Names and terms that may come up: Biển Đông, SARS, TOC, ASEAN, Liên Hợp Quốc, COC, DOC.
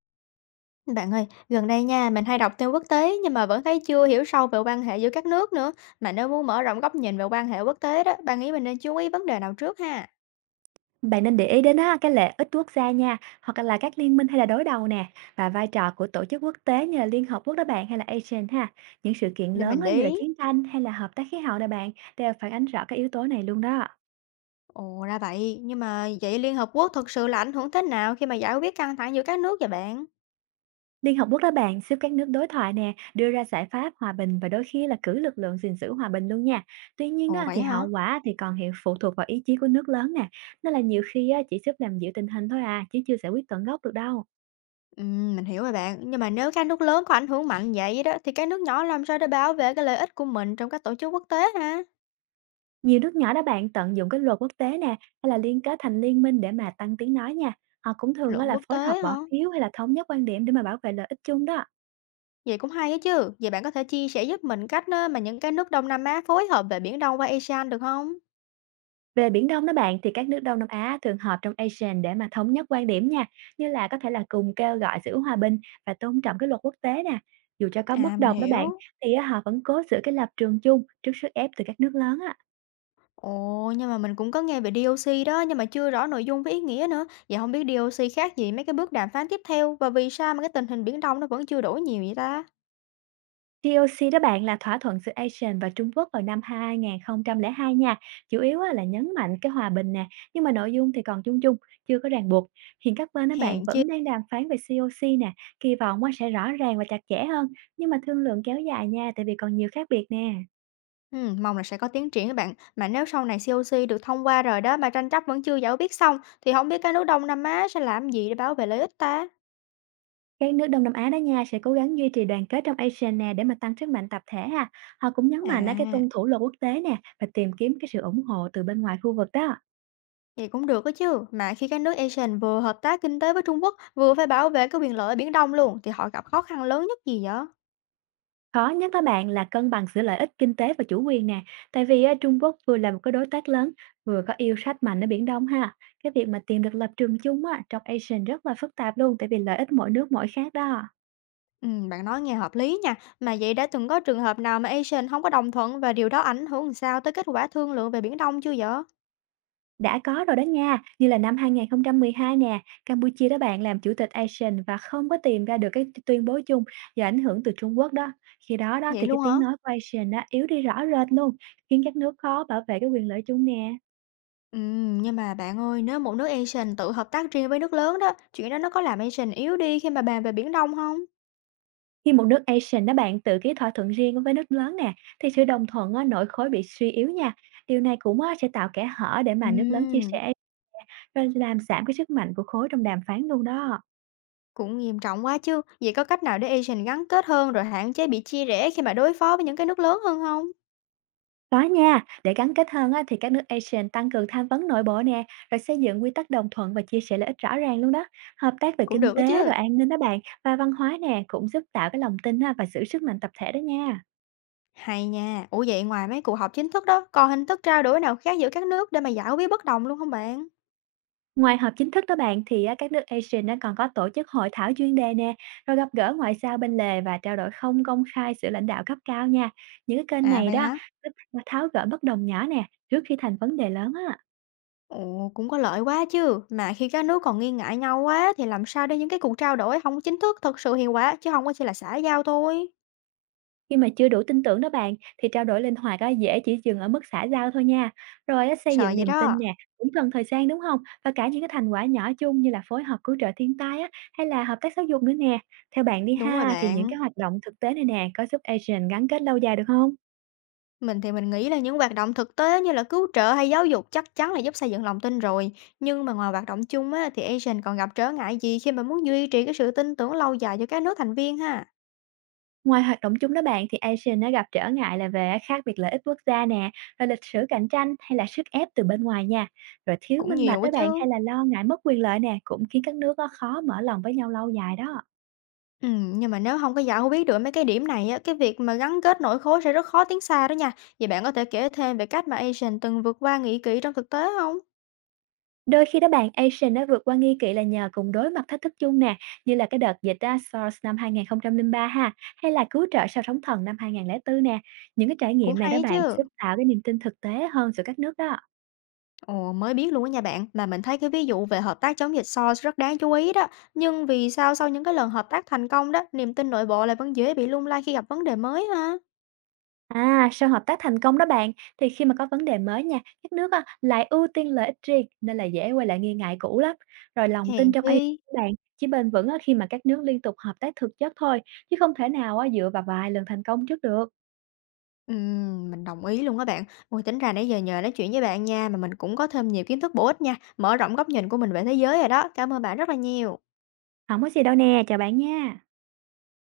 Bạn ơi, gần đây nha, mình hay đọc tin quốc tế nhưng mà vẫn thấy chưa hiểu sâu về quan hệ giữa các nước nữa. Mà nếu muốn mở rộng góc nhìn về quan hệ quốc tế đó, bạn nghĩ mình nên chú ý vấn đề nào trước ha? Bạn nên để ý đến á, cái lợi ích quốc gia nha, hoặc là các liên minh hay là đối đầu nè, và vai trò của tổ chức quốc tế như là Liên Hợp Quốc đó bạn, hay là ASEAN ha. Những sự kiện Để lớn mình á, như là đi. chiến tranh hay là hợp tác khí hậu đó bạn, đều phản ánh rõ các yếu tố này luôn đó. Ồ, ra vậy. Nhưng mà vậy Liên Hợp Quốc thực sự là ảnh hưởng thế nào khi mà giải quyết căng thẳng giữa các nước vậy bạn? Liên Hợp Quốc đó bạn giúp các nước đối thoại nè, đưa ra giải pháp hòa bình và đôi khi là cử lực lượng gìn giữ hòa bình luôn nha. Tuy nhiên Ồ, đó vậy thì hả? hậu quả thì còn hiện phụ thuộc vào ý chí của nước lớn nè, nên là nhiều khi á, chỉ giúp làm dịu tình hình thôi à, chứ chưa giải quyết tận gốc được đâu. Ừ, mình hiểu rồi bạn. Nhưng mà nếu các nước lớn có ảnh hưởng mạnh vậy đó, thì các nước nhỏ làm sao để bảo vệ cái lợi ích của mình trong các tổ chức quốc tế ha? Nhiều nước nhỏ đó bạn tận dụng cái luật quốc tế nè, hay là liên kết thành liên minh để mà tăng tiếng nói nha. Họ cũng thường Luật á là quốc phối hợp tế hả? bỏ phiếu hay là thống nhất quan điểm để mà bảo vệ lợi ích chung đó. Vậy cũng hay á chứ. Vậy bạn có thể chia sẻ giúp mình cách á, mà những cái nước Đông Nam Á phối hợp về Biển Đông qua ASEAN được không? Về Biển Đông đó bạn, thì các nước Đông Nam Á thường họp trong ASEAN để mà thống nhất quan điểm nha, như là có thể là cùng kêu gọi giữ hòa bình và tôn trọng cái luật quốc tế nè. Dù cho có À, bất mình đồng đó bạn, hiểu. thì á, họ vẫn cố giữ cái lập trường chung trước sức ép từ các nước lớn á. Ồ, nhưng mà mình cũng có nghe về DOC đó, nhưng mà chưa rõ nội dung với ý nghĩa nữa. Vậy không biết DOC khác gì mấy cái bước đàm phán tiếp theo và vì sao mà cái tình hình Biển Đông nó vẫn chưa đổi nhiều vậy ta? TOC đó bạn là thỏa thuận giữa ASEAN và Trung Quốc vào năm 2002 nha, chủ yếu á là nhấn mạnh cái hòa bình nè, nhưng mà nội dung thì còn chung chung, chưa có ràng buộc. Hiện các bên đó Hèn bạn chi. vẫn đang đàm phán về COC nè, kỳ vọng á sẽ rõ ràng và chặt chẽ hơn, nhưng mà thương lượng kéo dài nha, tại vì còn nhiều khác biệt nè. Mong là sẽ có tiến triển các bạn. Mà nếu sau này COC được thông qua rồi đó mà tranh chấp vẫn chưa giải quyết xong thì không biết các nước Đông Nam Á sẽ làm gì để bảo vệ lợi ích ta? Các nước Đông Nam Á đó nha sẽ cố gắng duy trì đoàn kết trong ASEAN nè, để mà tăng sức mạnh tập thể ha. Họ cũng nhấn mạnh á cái À. tuân thủ luật quốc tế nè, và tìm kiếm cái sự ủng hộ từ bên ngoài khu vực đó. Vậy cũng được đó chứ, mà khi các nước ASEAN vừa hợp tác kinh tế với Trung Quốc, vừa phải bảo vệ cái quyền lợi ở Biển Đông luôn, thì họ gặp khó khăn lớn nhất gì vậy? Khó nhất đó bạn là cân bằng giữa lợi ích kinh tế và chủ quyền nè, tại vì á, Trung Quốc vừa là một cái đối tác lớn, vừa có yêu sách mạnh ở Biển Đông ha. Cái việc mà tìm được lập trường chung á, trong ASEAN rất là phức tạp luôn, tại vì lợi ích mỗi nước mỗi khác đó. Ừ, bạn nói nghe hợp lý nha, mà vậy đã từng có trường hợp nào mà ASEAN không có đồng thuận và điều đó ảnh hưởng sao tới kết quả thương lượng về Biển Đông chưa vậy? Đã có rồi đó nha, như là năm 2012 nè, Campuchia đó bạn làm chủ tịch ASEAN và không có tìm ra được cái tuyên bố chung do ảnh hưởng từ Trung Quốc đó. Khi đó đó Vậy thì cái luôn hả? tiếng nói của ASEAN á, yếu đi rõ rệt luôn, khiến các nước khó bảo vệ cái quyền lợi chung nè. Ừ, nhưng mà bạn ơi, nếu một nước ASEAN tự hợp tác riêng với nước lớn đó, chuyện đó nó có làm ASEAN yếu đi khi mà bàn về Biển Đông không? Khi một nước Asian đó bạn tự ký thỏa thuận riêng với nước lớn nè, thì sự đồng thuận á, nội khối bị suy yếu nha. Điều này cũng á, sẽ tạo kẽ hở để Ừ, mà nước lớn chia sẻ, rồi làm giảm cái sức mạnh của khối trong đàm phán luôn đó. cũng nghiêm trọng quá chứ. Vậy có cách nào để ASEAN gắn kết hơn rồi hạn chế bị chia rẽ khi mà đối phó với những cái nước lớn hơn không? Có nha, để gắn kết hơn á, thì các nước Asian tăng cường tham vấn nội bộ nè, rồi xây dựng quy tắc đồng thuận và chia sẻ lợi ích rõ ràng luôn đó. Hợp tác về Cũng kinh được đó tế, chứ. rồi an ninh đó bạn, và văn hóa nè cũng giúp tạo cái lòng tin ha, và giữ sức mạnh tập thể đó nha. Hay nha. Ủa vậy ngoài mấy cuộc họp chính thức đó, còn hình thức trao đổi nào khác giữa các nước để mà giải quyết bất đồng luôn không bạn? Ngoài họp chính thức đó bạn thì á, các nước ASEAN á, còn có tổ chức hội thảo chuyên đề nè, rồi gặp gỡ ngoại giao bên lề và trao đổi không công khai giữa lãnh đạo cấp cao nha. Những cái kênh À này vậy đó hả? giúp tháo gỡ bất đồng nhỏ nè, trước khi thành vấn đề lớn á. Ồ, cũng có lợi quá chứ. Mà khi các nước còn nghi ngại nhau quá thì làm sao để những cái cuộc trao đổi không có chính thức thật sự hiệu quả chứ không có chỉ là xã giao thôi. Khi mà chưa đủ tin tưởng đó bạn, thì trao đổi linh hoạt á, dễ chỉ dừng ở mức xã giao thôi nha. Rồi á, xây Sợ dựng vậy niềm tin đó. nè cũng cần thời gian đúng không? Và cả những cái thành quả nhỏ chung như là phối hợp cứu trợ thiên tai á, hay là hợp tác giáo dục nữa nè. Theo bạn đi Đúng rồi ha, thì những bạn. cái hoạt động thực tế này nè có giúp ASEAN gắn kết lâu dài được không? Mình thì mình nghĩ là những hoạt động thực tế như là cứu trợ hay giáo dục chắc chắn là giúp xây dựng lòng tin rồi. Nhưng mà ngoài hoạt động chung á, thì Asian còn gặp trở ngại gì khi mà muốn duy trì cái sự tin tưởng lâu dài giữa các nước thành viên ha? Ngoài hoạt động chung đó bạn, thì ASEAN nó gặp trở ngại là về khác biệt lợi ích quốc gia nè, rồi lịch sử cạnh tranh hay là sức ép từ bên ngoài nha. Rồi thiếu Cũng minh bạch nhiều á đó bạn, chứ. hay là lo ngại mất quyền lợi nè cũng khiến các nước á, khó mở lòng với nhau lâu dài đó. Nhưng mà nếu không có giải quyết được mấy cái điểm này á, cái việc mà gắn kết nội khối sẽ rất khó tiến xa đó nha. Vậy bạn có thể kể thêm về cách mà Asian từng vượt qua nghĩ kỹ trong thực tế không? Đôi khi đó bạn ASEAN nó vượt qua nghi kỵ là nhờ cùng đối mặt thách thức chung nè, như là cái đợt dịch á, SARS năm 2003 ha, hay là cứu trợ sau sóng thần năm 2004 nè. Những cái trải Cũng nghiệm này hay đó á bạn chứ. giúp tạo cái niềm tin thực tế hơn giữa các nước đó. Ồ, mới biết luôn á nha bạn, mà mình thấy cái ví dụ về hợp tác chống dịch SARS rất đáng chú ý đó. Nhưng vì sao sau những cái lần hợp tác thành công đó, niềm tin nội bộ lại vẫn dễ bị lung lay khi gặp vấn đề mới ha? À, sau hợp tác thành công đó bạn, thì khi mà có vấn đề mới nha, các nước á, lại ưu tiên lợi ích riêng nên là dễ quay lại nghi ngại cũ lắm. Rồi lòng Hèn tin trong chi. AI của bạn chỉ bền vững á, khi mà các nước liên tục hợp tác thực chất thôi, chứ không thể nào á, dựa vào vài lần thành công trước được. Mình đồng ý luôn á bạn. Ôi, tính ra nãy giờ nhờ nói chuyện với bạn nha, mà mình cũng có thêm nhiều kiến thức bổ ích nha, mở rộng góc nhìn của mình về thế giới rồi đó. Cảm ơn bạn rất là nhiều. Không có gì đâu nè, chào bạn nha.